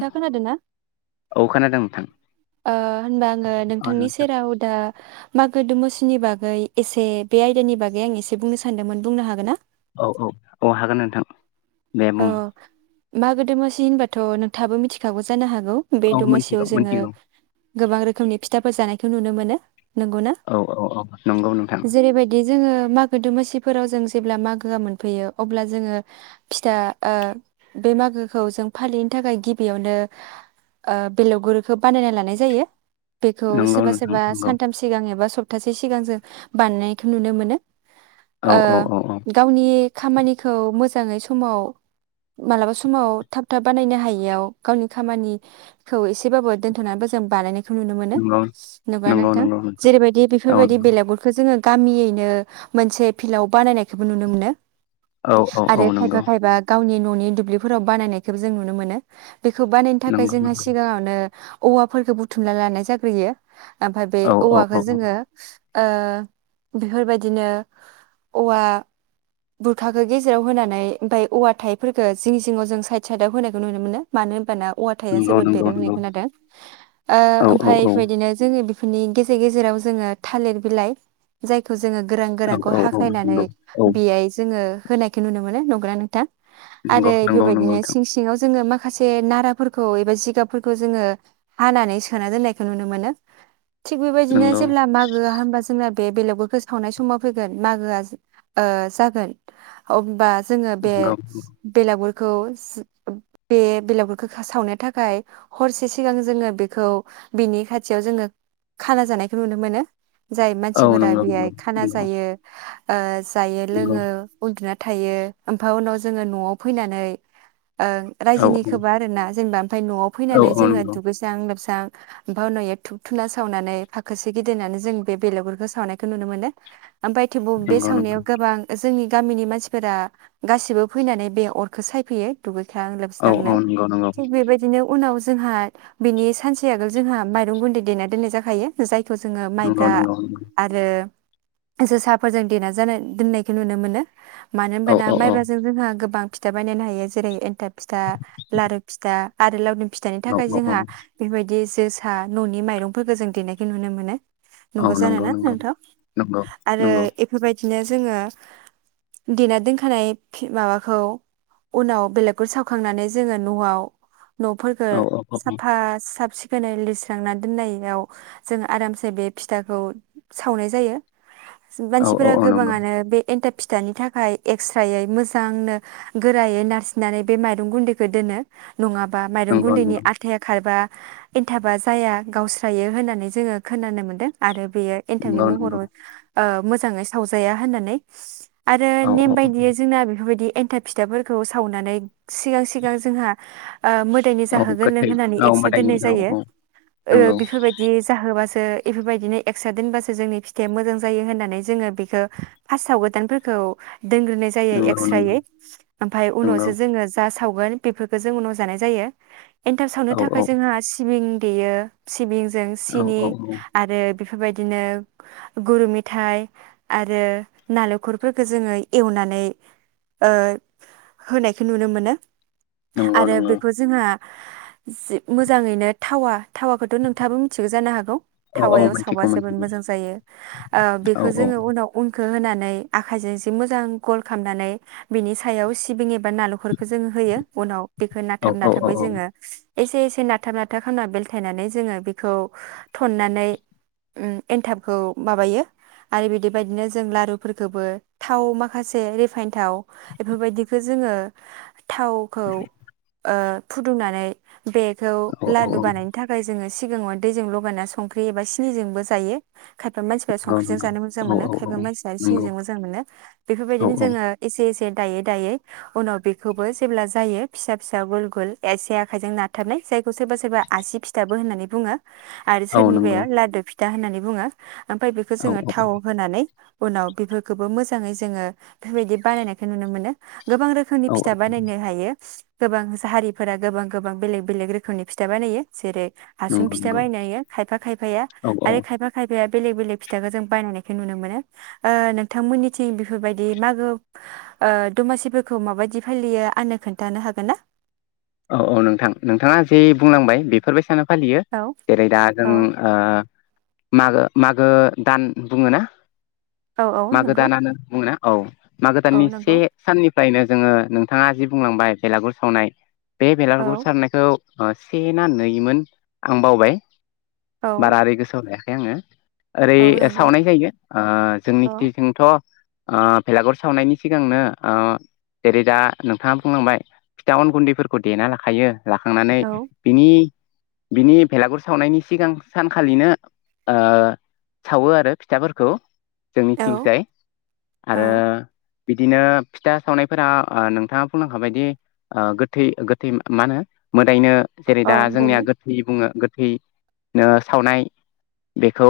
नोंथाङा खोनादोंना अ खोनादों नोंथां होनबा आङो औ नोंथांनि नोंथां सेराव दा मागो दमसिनि बागै एसे बे आयदानि बागै आं एसे बुंनो सानदोंमोन बुंनो हागोन ना औ औ औ हागोन नोंथां दे औ बुं मागो दमासि होनबाथ' नोंथाबो मिथिखागौ जानो हाग गौ बे औ दमासि मोनथिगौ जोङो मोनथिगौ गोबां रोखोमनि फिथाफोर जानाय खौ नुनो मोनो नंगौना औ औ औ नंगौ नोंथां जेरैबायदि जोङो मागो दमासि फोराव जों जेब्ला मागोआ मोनफैयो अब्ला जोङो फिथा ओ बे मागोखौ जों फालिनो थाखाय गिबियावनो बेलगगुरखौ बानायना लानाय जायो बेखौ नंगौ सोरबा नोंथां सोरबा नंगौ सानथाम सिगां एबा सफ सप्तासे सिगां जों बानायनायखौ नुनो मोनो औ ओ औ औ औ गावनि खामानिखौ मोजाङै स समाव मालाबा समाव थाब थाब बानायनो हायियाव गावनि खामानिखौ एसेबाबो दोनथ'नानैबो जों बानायख नुनो मोनो नंगौ नुब्ला नंगौ नोंथां नंगौ जेरैबायदि औ बेफोरबायदि बेलेगुरखौ जोङो गामियैनो मोनसे फिल्डआव बानायनायखौबो नुनो मोनो। औ औ औ आरो खायफा नंगौ नंगौ खायफा गावनि न'नि दुब्लिफोराव बानायनायखौ जों नुनो मोनो। बेखौ बानायनो थाखाय जोंहा नंगौ सिगाङावनो औवाफोरखौ बुथुमना लानाय जाग्रोयो। ओमफ्राय बे औ औ औ औवाखौ जोङो ओ बेफोरबायदिनो औवा बुरथाखो गेजेराव होनानै ओमफ्रायाय औवा थाइफोरखौ जिं जिङाव जों साइद साइदाव होनायखौ नुनो मोनो मानो होनबाना औवाथाया नंगौ जोबोद नंगौ बेरो होननाय नंगौ खोनादों औ औ ओमफ्राय औ बेबायदिनो जोङो बिनि गेजेर गेजेराव जोङो थालिर बिलाइ जायखौ जों जोङो गोरान गोरानखौ औ औ हाख्लायनानै नंगौ औ बेयाय जोङो होनायखौ नुनो मोनो नोंथां आरो नंगौ नंगौ नंगौ बेबायदिनो नोंथां सिं सिङाव जोङो माखा माखासे नाराफोरखौ एबा जिगाबफोरखौ जोङो हानानै सोना दोननायखौ नुनो मोनो थिग बेबायदिनो नंगौ जेब्ला मागोआ होमबा जोंना बे बेलेगुरखौ सावनाय समाव फैगोन मागोआ ओ जागोन अबबा जोङो बे नंगौ बेलागुर बे बेलावफोरखौ सावनो थाखाय हरसे सिगां जोङो बेखौ बिनि खाथियाव जोङो खाना जानायखौ नुनो मोनो। जाय औ मानसिफोरा नंगौ बेहाय नंगौ खाना नंगौ जायो औ जायो नंगौ लोङो बगिना थायो ओमफ्राय उनाव जोङो न'आव फैनानै औ रायजोनिखौोबा आरो ना जेनेबा ओमफफ्राय न'आव औ फैनानै औ जोङो नंगौ दुगैसां लोबसां बाव नयो थुुब थुना सावनानै फाखोसे गिदिंनानै जों बेलेगुरफोरखौ सावनायखौ नुनो मोनो ओमफ्रायाय थेवब नंगौ बे नंगौ सावनायाव गोबां जोंनि गामिनि मानसिफोरा गासिबो फैनानै बे अरखौ सायफैयो दुगै औ लोबसांनो औ नंगौ थिक बेबायदिनो उनाव जोंहा बिनि सानसे आगोल जोंहा माइरं गुन्दै देना दोननाय जाखायो जाय थ' जोङो नंगौ नंगौ माइब्रा आरो जो साहाफोरजों देना जानाय दोननायखौ नुनो मोनो मानो औ औ होनबाना जोंहा गोां फिथा बायनो हायो जेरै एथ फिथा लारु फिथा आरो ल फिथाइनि थाखाय औ औ औ औ जोंहा बेफोरबायदि जोसा न'नि माइरंफोरखौ जों देनायखौ नुनो मोनो औ नंगौ जानोना नंगौ नोंथाव नंगौ आरो नंगौ बेफोरबायदि बिदिनो जोङो देना दोनखानाय माबाखौ उनाव बेलेगखौ सावखांनानै जोङो न'आव न'फोरखौ औ औ औ साफा साफ सिखोन फोनै लिरस्रांना दोननायाव जों आरामसे बे फिथाखौ सावनाय जायो औ औ मानसिफोरा औ नंगौ गोबाङानो बे एन्टार फिथानि थाखाय एक्स रायै मोजांनो गोरायै नारसिननानै बे माइरं गुन्दैखौ दोनो नङाबा माइरं नंगौ गुन्दैनि नंगौ आथाया खारबा एन्थाबा जाया गावस्रायो होननानै जोङो खोनानो मोनदों आरो बेयो एन्थामनि नंगौ नंगौ महराव ओ मोजाङै सावजाया होननानै आरो औ औ नेम बायदियै बेफोरबायदि एन्थाब फिथाफोरखौ सावनानै सिगां सिगां जोंहा ओ मोदायनि औ जाहोगोर गोथै लोंहोनानै औ एक्सट्रा मोदायनि दोननाय औ जायो औ ओ नंगौ बेफोरबायदि जाहोबासो ओ एफोरबायदिनो एक्सट्रा दोनबासो जोंनि फिथाइआ मोजां जायो होननानै जोङो बेखौ हा सावगोदानफोरखौ दोनग्रोनाय जायो नंगौ नंगौ एक्सस्रायै आमफाय नंगौ उनावसो जोङो जास सावगोन बेफोरखौ जों उनाव जानाय जायो। एन्टाब सावनो औ औ थाखाय जोङो आसि सिबिं देयो सिबिं जों औ सिनि औ आरो बेफोरबायदिनो गुर मेथाइ आरो नालेंखरफोरखौ जोङो एवनानै ओ होनायखौ नुनो मोनो। नंगौ आरो नंगौ बेखौ जोङो जि मोजाङैनो थावा थावाखौथ' नोंथाङाबो मिथिगौ जानो हागौ औ औ थावायाव सावबा मिथिगौ जोबोद मिथिगौ मोजां जायो ओ औ बेखौ औ जोङो उनाव उन होनानै आखाइजों इसे मोजां गल खामनानै बिनि सायाव सिबिं बा नालेंखरखौ जों होयो। उनाव बेखौ औ नाथाब औ औ नाथाबै जोङो एसे एसे नाथाब नाथाब खालामना बेलथायनानै जोङो बेखौ थन्नानै उम एनथाबखौ माबायो आरो बिदि बायदिनो जों लारुफोरखौबो थाव माखासे रिफाइन थाव बेफोरबायदिखौ जोङो थावखौ ओ फुदुंनानै बेखौ औ औ लादु औ बानायनो थाखाय जोङो सि सिगाङाव दैजों लगायना संख्रि एबा सिनिजोंबो जायो। खायफा मानसिफ्रा नंगौ संख्रिजों नंगौ जानो मोजां औ मोनो औ औ खायफा मानसिया नंगौ सिनिजों मोजां मोनो। औ बेफोरबायदिनो औ जोङो एसे एसे दायै दायै उनाव बेखौबो जेब्ला जायो फिसा फिसा गुल गुल एसे आखाइजों नारथाबनाय सोरबा सोरबा आसि फिथाबो होननानै बुङो आरो औ नंगौ सोरनिबाया लादु फि था होननानै बुङो। ओमफ्राय बेखौ औ जोङो औ थाव होनानै उनाव बेफोरखौबो मोजाङै जोङो बेफोरबायदि बानायनायखौ नुनो मोनो गोबां रोखोमनि फिथा औ बानायनो हायो। गोबां मोसा हारिफोरा गोबां गोबां बेलेग बेलेग रोखोमनि फिथा बानायो जेरै- हासुं नंगौ फिथा नंगौ बानायो खायफा खायफाया औ आरो खायफा खायफाया बेलेक बेलेक फिथाखौ जों बानायनायखौ नुनो मोनो ओ नोंथां मोननिथिं थिं बेफोरबायदि मागो दमासिफोरखौ माबायदि फालियो आंनो खोन्थानो हागोन ना? औ औ नोंथां नोंथांङा जे बुंलांबाय बेफोर बायसानो फालियो औ जेरै दा जों औ ओ मागो मागो दान बुंङो ना? औ औ मागो नंगौ दानानो बुंङोना? औ मागो औ दाननि से नंगौ साननि फ्रायनो जोङो नोंथांङा जि बुंलांबाय बेलागुर सावनाय बे औ बेलागुर सारनायखौ ओ से ना नैमोन आं बावबाय औ बारा ओरै गोसोआव थाया जोङो ओरै औ ओ नंगौ सावनाय जायो ओ जोंनि औ खिथिजोंथ' ओ बेलागुर सावनायनि सिगांनो ओ जेरै दा नोंथांङा बुंलांबाय फिथा अन गुन्दैफोरखौ खौ देना लाखायो लाखांनानै औ बिनि बिनि बेलागुर सावनायनि सिगां सानखालिनो ओ सावो आरो फिथाफोरखौ औ जोंनिथिंजाय औ आरो बिदिनो फिथा सावनायफोरा ओ नोंथांङा बुंलांखाबायदि ओ गो थै गोथै मा-माहोनो जायनो जेरै दा जोंनिया ओमफ्रायो गोथै बुंङो । ख्रि नो सावनाय बेखौ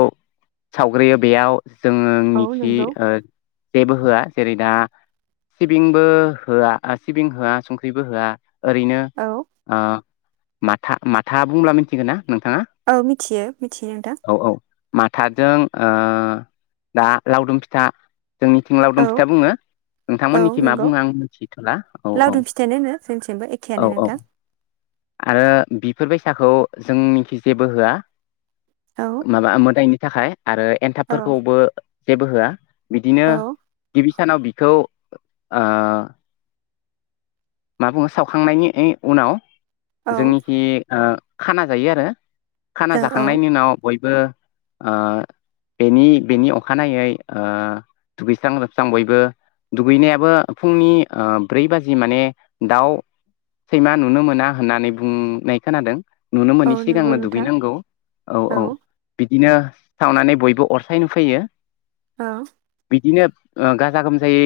सावग्रोयो बेयाव औ जोंनिखि नंगौ ओ जेबो होआ जेरै दा सिबिंबो होआ आ सिबिं होआ संख्रिबो होआ ओरैनो औ आ माथा माथा बुंब्ला मिथिगोन ना? नोंथाङा औ मिथियो मिथियो नोंथां औ औ माथाजों ओ दा लावदुम फिथा जोंनि थिं लावदुम औ फिथा बुंङो औ नोंथांमोननिखि मा नंगौ बुंङो आं मिथिथ'ला औ औ लावदुम फिथायानो होनो जोंथिंबो एखेयानो औ - औ नोंथां आरो बिफोरबायदि साखौ जोंनिखि जेबो होआ औ माबा ओ मोदाइनि थाखाय आरो औ एनथाबफोरखौबो जेबो होआ बिदिनो औ गिबि सानाव बिखौ आ मा बुङो सावखांनायनि ओइ उनाव औ जोंनिखि ओ खाना जायो आरो खाना औ औ जाखांनायनि उनाव बय बो आ बेनि- बेनि अखानायै आ दुगैस्रां - लोबस्रां बयबो दुगैनायाबो फुंनि आ ब्रै बाजि माने दाव सैमा नुनो मोना होननानै बुंनाय खोनादों नुनो औ मोनि नंगौ सिगांनो नोंथां दुगैनांगौ औ- औ बिद दिनो सावनानै बयबो अर सायनो फैयो ओ बिदिनो ओ गाजा गोमजायै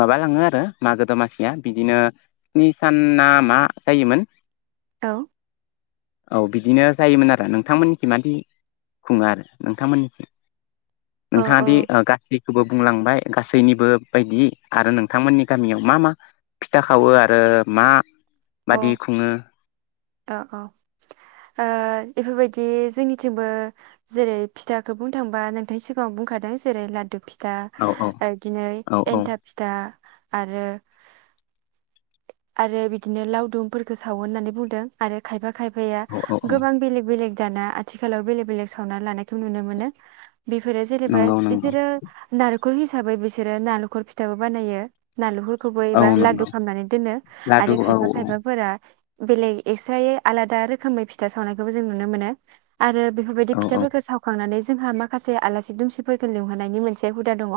माबा लाङो आरो मागो दमासिया बिदिनो स्नि सान ना मा जायोमोन औ औ बिदिनो जायोमोन आरो नोंथांमोननिथि मादि खुङो आरो नोंथांमोननिथि औ नोंथांआदि औ ओ गाससि खौबो बुंलांबाय गासैनिबो बायदि आरो नोंथांमोननि गामियाव मा मा फिथा खावो आरो मा बादि खुङो अ -अ ओ बेफोरबायदि जोंनिथिंबो जेरै फिथाखो बुंनो थांबा नोंथांनि सिगाङाव बुंखादों जेरै लाडु फिथा औ औ ओ इदिनै औ एन्थाब फिथा आरो- आरो बि दिनो लावदुमफोरखो सावो होननानै बुंदों आरो खायफा खायफाया औ औ औ गोबां बेलेग-बेलेग दाना आथिखालाव बेलेग - बेलेग सावना लानायखौ नुनो मोनो बेफोरो जेनेबा नंगौ नंगौ बिसोरो नार हिसाबै बिसोरो नालेंखर फिथाबो बानायायो नालेंखर खोबो औ एबा लादु नंगौ खामनानै दोनो लादु आरो औ खाय फा खायफाफोरा बेलेग एक्सस्रायै आलादा रोखोमै फिथा सावनायखौबो जों नुनो मोनो आरो बेफोरबायदि औ औ फिथाफोरखौ सावखांनानै जोंहा माखासे आलासि दुमसिफोरखौ लिंहोनायनि मोनसे हुदा दंङ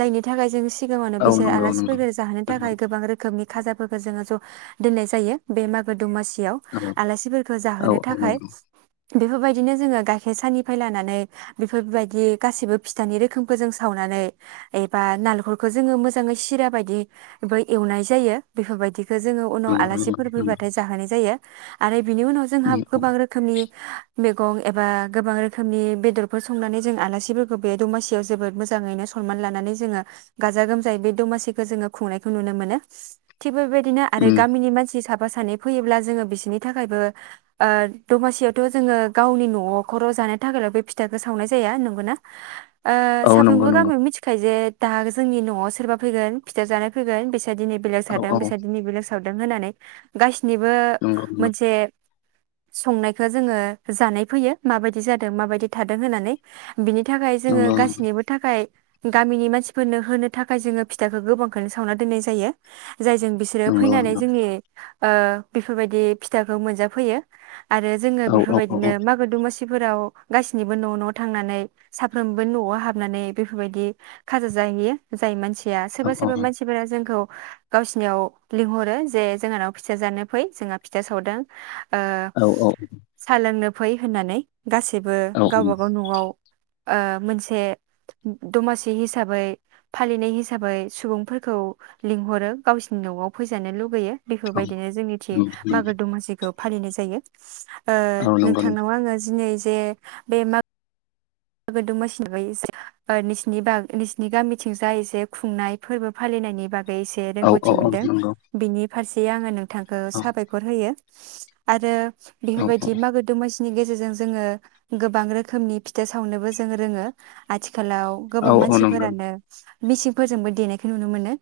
जायनि थाखाय जों सिगाङावनो औ बिसोर नंगौ नंगौ आलासिफोर जाहोनो नंगौ थाखाय गोबां रोखोमनि खाजाफोरखौ जोंङो ज दोननाय जायो बे मागो दमासि याव औ आलासिफोरखौ औ जाहोनो औ थाखाय नंगौ बेफोरबायदिनो जोंङो गाइखेर साननिफ्राय लानानै बेफोरबायदि गासैबो फिथानि रोखोमखौ जों सावनानै एबा नालेंखरखौ जोंङो मोजांङै सिरा बायदिबो एवनाय जायो बेफोरबायदि बेखौ जोंङो उनाव नंगौ आलासिफोर नंगौ नंगौ फैबाथाय जाहोनाय जायो आरो बिनि उनाव जोंहा गोबां रोखोमनि मैगं एबा गोबां रोखोमनि बेदरफोर संनानै जों आलासिफोरखौ बे दमासियाव जोबोद मोजाङैनो सनमान लानानै जोंङो गाजा गोमजायै बे दमासिखौ जोंङो खुंनायखौ नुनो मोनो थिग बेबायदि आरो उम गामिनि मानसि साब माबा सानै फैयोब्ला जोंङो बिसोरनि थाखायबो दमासियावथ जोंङो गावनि नखर जानो थाखायल बे फिथाखौ सावनाय जाया नंगौना ओ औ नंगौ साफ्रोमबो नंगौ गामियाव मिथिखायो जे दा जोंनि नआव सोरबा फैगोन फिथा जानाय फैगोन बिसोर दिनै बेलेग थ औ जादों औ बेस लोंसावदों होननानै गा निबो नंगौ नंगौ मोनसे संनायखौ जोंङो जानाय फैयो माबायदि जादों माबायदि थादों होननानै बिनि थाखाय जोंङो नंगौ गासैनिबो थाखाय गामिनि मानसिफोरनो होनो थाखाय जोंङो फिथाइखौ गोबांखौनो सावना दोननाय जायो जायजों बिसोरो नंगौ फैनानै नंगौ जोंनि ओ बेफोरबायदि फिथाखौ मोनजाफैयो आरो जोंङो औ औ औ बेफोरबायदिनो मागो दमासि सिफोराव गाससिनिबो न न थांनानै साफ्रोमबो नआव हाबनानै बेफोरबायदि खाजा जाहैयो जायो मानसि गैया औ सोरबा सोरबा मानसिफोरा जोंखौ गावसिनियाव लिंहरो जे जोंहानाव फिथा जानो फै जोंहा फिथा सावदों ओ औ सा लोंनो फै होननानै गासैबो औ नंगौ औ गाव नंगौ औ बागाव न आव ओ मोनसे दमासि हिसाबै फालिनाय हिसाबै सुबुंफोरखौ लिंहरो गावसिनि नआव फैजानो लुगैयो। बेफोरबायदिनो जोंनि थि औ मागो दमासिखौ फालिनाय जायो। नंगौ नोंथांनाव आङोनै जे बे मा गोदो मसिननि बाग नसिोरनि गामिथिं जायो जे खुंनाय फोरबो फालिनायनि बागै से रोंगौथि मोनदों बिनि फारसे आङो नों बिथांखौ साबायखर होयो आरो। बेफोरबायदि मागो द म गेजेरजों जोङो गोबां रोखोमनि सावनोबो जोंङो रोङो आथि आथिखालाव गोबां मानसिफोरानो मिसिंफोरजोंबो देनायखौ नुनो मोनो।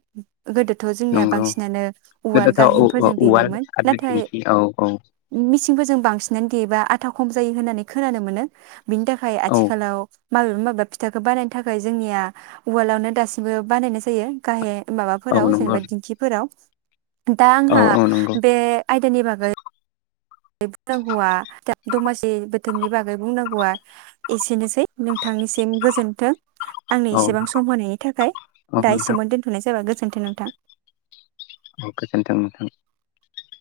गोदोथ' जोंनिया नंगौ बांसिनानो उवाल गोदोथ' औ औ गाहेनफोरजों उवाल देयोमोन आरो नाथाय दिंखि औ औ मिसिंफोरजों बांसिन। बिनानै गैयोबा आथा खम जायो होननानै खोनानो मोनो बिनि थाखाय। औ आथिखालाव माबेबा माबेबा फिथाखौ बानायनो थाखाय जोंनिया उवालआवनो दासिमबो बानायनाय जायो गाहे औ माबाफोराव नंगौ जेनेबा दिंखिफोराव। दा औ आंहा औ नंगौ बे आयदानि बागै बुंनांगौआ दमासि बोथोरनि बागै बुंनांगौआ एसेनोसै नोंथांनिसिम गोजोन्थों। आंनो औ एसेबां सम होनायनि थाखाय औ दा नोंथां एसेन दोनथ'नाय जाबाय गो गोजोन्थों नोंथां। औ थां नों थां